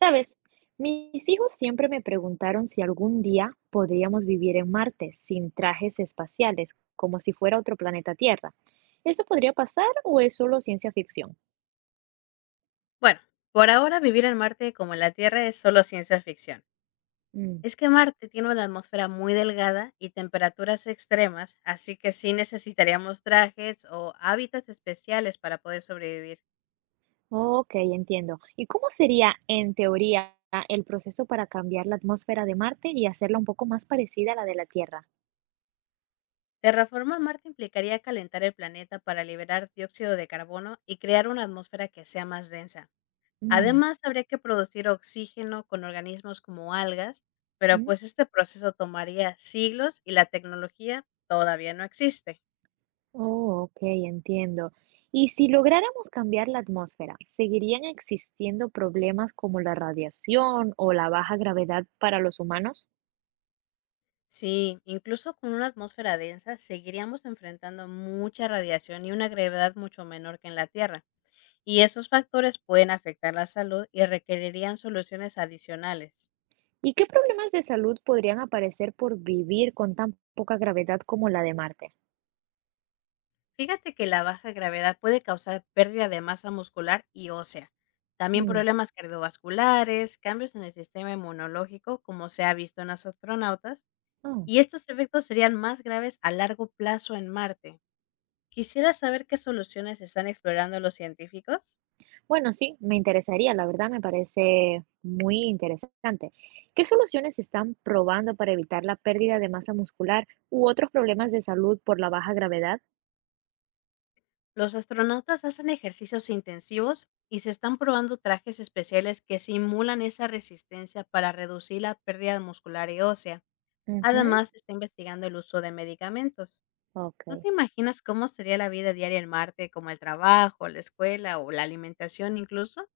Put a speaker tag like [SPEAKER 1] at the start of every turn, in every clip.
[SPEAKER 1] Sabes, mis hijos siempre me preguntaron si algún día podríamos vivir en Marte sin trajes espaciales, como si fuera otro planeta Tierra. ¿Eso podría pasar o es solo ciencia ficción?
[SPEAKER 2] Bueno, por ahora vivir en Marte como en la Tierra es solo ciencia ficción.
[SPEAKER 1] Mm,
[SPEAKER 2] Es que Marte tiene una atmósfera muy delgada y temperaturas extremas, así que sí necesitaríamos trajes o hábitats especiales para poder sobrevivir.
[SPEAKER 1] ok, entiendo. ¿Y cómo sería, en teoría, el proceso para cambiar la atmósfera de Marte y hacerla un poco más parecida a la de la Tierra?
[SPEAKER 2] Terraformar Marte implicaría calentar el planeta para liberar dióxido de carbono y crear una atmósfera que sea más densa.
[SPEAKER 1] Mm,
[SPEAKER 2] Además, habría que producir oxígeno con organismos como algas, pero
[SPEAKER 1] mm.
[SPEAKER 2] pues este proceso tomaría siglos y la tecnología todavía no existe.
[SPEAKER 1] Oh, ok, entiendo. Y si lográramos cambiar la atmósfera, ¿seguirían existiendo problemas como la radiación o la baja gravedad para los humanos?
[SPEAKER 2] Sí, incluso con una atmósfera densa, seguiríamos enfrentando mucha radiación y una gravedad mucho menor que en la Tierra, y esos factores pueden afectar la salud y requerirían soluciones adicionales.
[SPEAKER 1] ¿Y qué problemas de salud podrían aparecer por vivir con tan poca gravedad como la de Marte?
[SPEAKER 2] Fíjate que la baja gravedad puede causar pérdida de masa muscular y ósea, también
[SPEAKER 1] Mm,
[SPEAKER 2] problemas cardiovasculares, cambios en el sistema inmunológico, como se ha visto en los astronautas,
[SPEAKER 1] oh.
[SPEAKER 2] y estos efectos serían más graves a largo plazo en Marte. Quisiera saber qué soluciones están explorando los científicos.
[SPEAKER 1] Bueno, sí, me interesaría, la verdad me parece muy interesante. ¿Qué soluciones están probando para evitar la pérdida de masa muscular u otros problemas de salud por la baja gravedad?
[SPEAKER 2] Los astronautas hacen ejercicios intensivos y se están probando trajes especiales que simulan esa resistencia para reducir la pérdida muscular y ósea.
[SPEAKER 1] Ujú,
[SPEAKER 2] Además, se está investigando el uso de medicamentos.
[SPEAKER 1] ok.
[SPEAKER 2] ¿Tú te imaginas cómo sería la vida diaria en Marte, como el trabajo, la escuela o la alimentación incluso?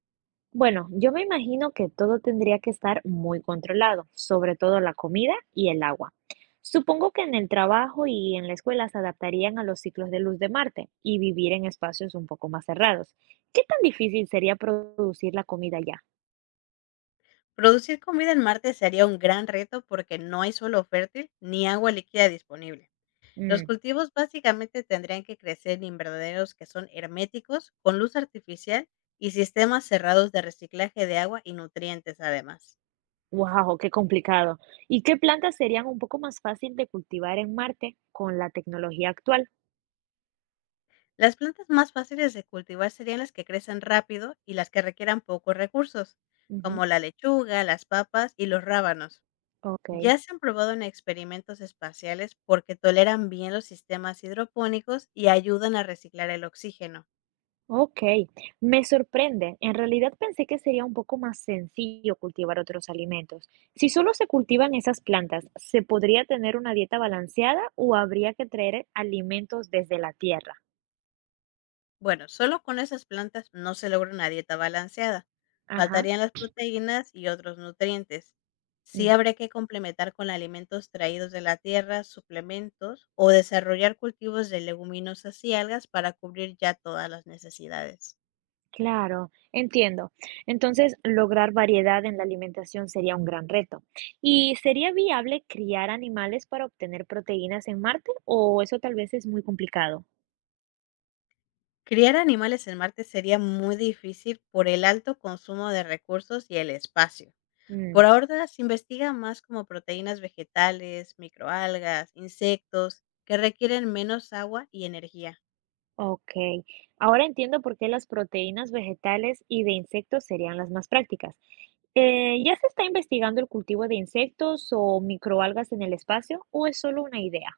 [SPEAKER 1] Bueno, yo me imagino que todo tendría que estar muy controlado, sobre todo la comida y el agua. Supongo que en el trabajo y en la escuela se adaptarían a los ciclos de luz de Marte y vivir en espacios un poco más cerrados. ¿Qué tan difícil sería producir la comida allá?
[SPEAKER 2] Producir comida en Marte sería un gran reto porque no hay suelo fértil ni agua líquida disponible. Los
[SPEAKER 1] Mm,
[SPEAKER 2] cultivos básicamente tendrían que crecer en invernaderos que son herméticos, con luz artificial y sistemas cerrados de reciclaje de agua y nutrientes además.
[SPEAKER 1] wow, qué complicado. ¿Y qué plantas serían un poco más fácil de cultivar en Marte con la tecnología actual?
[SPEAKER 2] Las plantas más fáciles de cultivar serían las que crecen rápido y las que requieran pocos recursos,
[SPEAKER 1] Ujú,
[SPEAKER 2] como la lechuga, las papas y los rábanos.
[SPEAKER 1] ok.
[SPEAKER 2] Ya se han probado en experimentos espaciales porque toleran bien los sistemas hidropónicos y ayudan a reciclar el oxígeno.
[SPEAKER 1] Okey, me sorprende. En realidad pensé que sería un poco más sencillo cultivar otros alimentos. Si solo se cultivan esas plantas, ¿se podría tener una dieta balanceada o habría que traer alimentos desde la tierra?
[SPEAKER 2] Bueno, solo con esas plantas no se logra una dieta balanceada.
[SPEAKER 1] Ajá,
[SPEAKER 2] Faltarían las proteínas y otros nutrientes. Sí
[SPEAKER 1] mm,
[SPEAKER 2] habría que complementar con alimentos traídos de la tierra, suplementos o desarrollar cultivos de leguminosas y algas para cubrir ya todas las necesidades.
[SPEAKER 1] claro, entiendo. Entonces, lograr variedad en la alimentación sería un gran reto. ¿Y sería viable criar animales para obtener proteínas en Marte o eso tal vez es muy complicado?
[SPEAKER 2] Criar animales en Marte sería muy difícil por el alto consumo de recursos y el espacio. Por
[SPEAKER 1] Mm.
[SPEAKER 2] ahora se investiga más como proteínas vegetales, microalgas, insectos, que requieren menos agua y energía.
[SPEAKER 1] Ok, ahora entiendo por qué las proteínas vegetales y de insectos serían las más prácticas. ¿Ya se está investigando el cultivo de insectos o microalgas en el espacio o es solo una idea?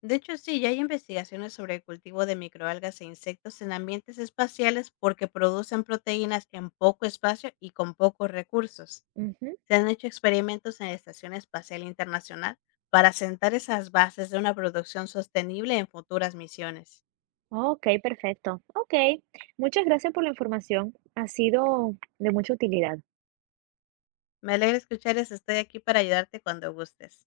[SPEAKER 2] De hecho, sí, ya hay investigaciones sobre el cultivo de microalgas e insectos en ambientes espaciales porque producen proteínas en poco espacio y con pocos recursos.
[SPEAKER 1] Ujú.
[SPEAKER 2] Se han hecho experimentos en la Estación Espacial Internacional para sentar esas bases de una producción sostenible en futuras misiones.
[SPEAKER 1] Ok, perfecto. Ok, muchas gracias por la información. Ha sido de mucha utilidad.
[SPEAKER 2] Me alegra escuchar eso. Estoy aquí para ayudarte cuando gustes.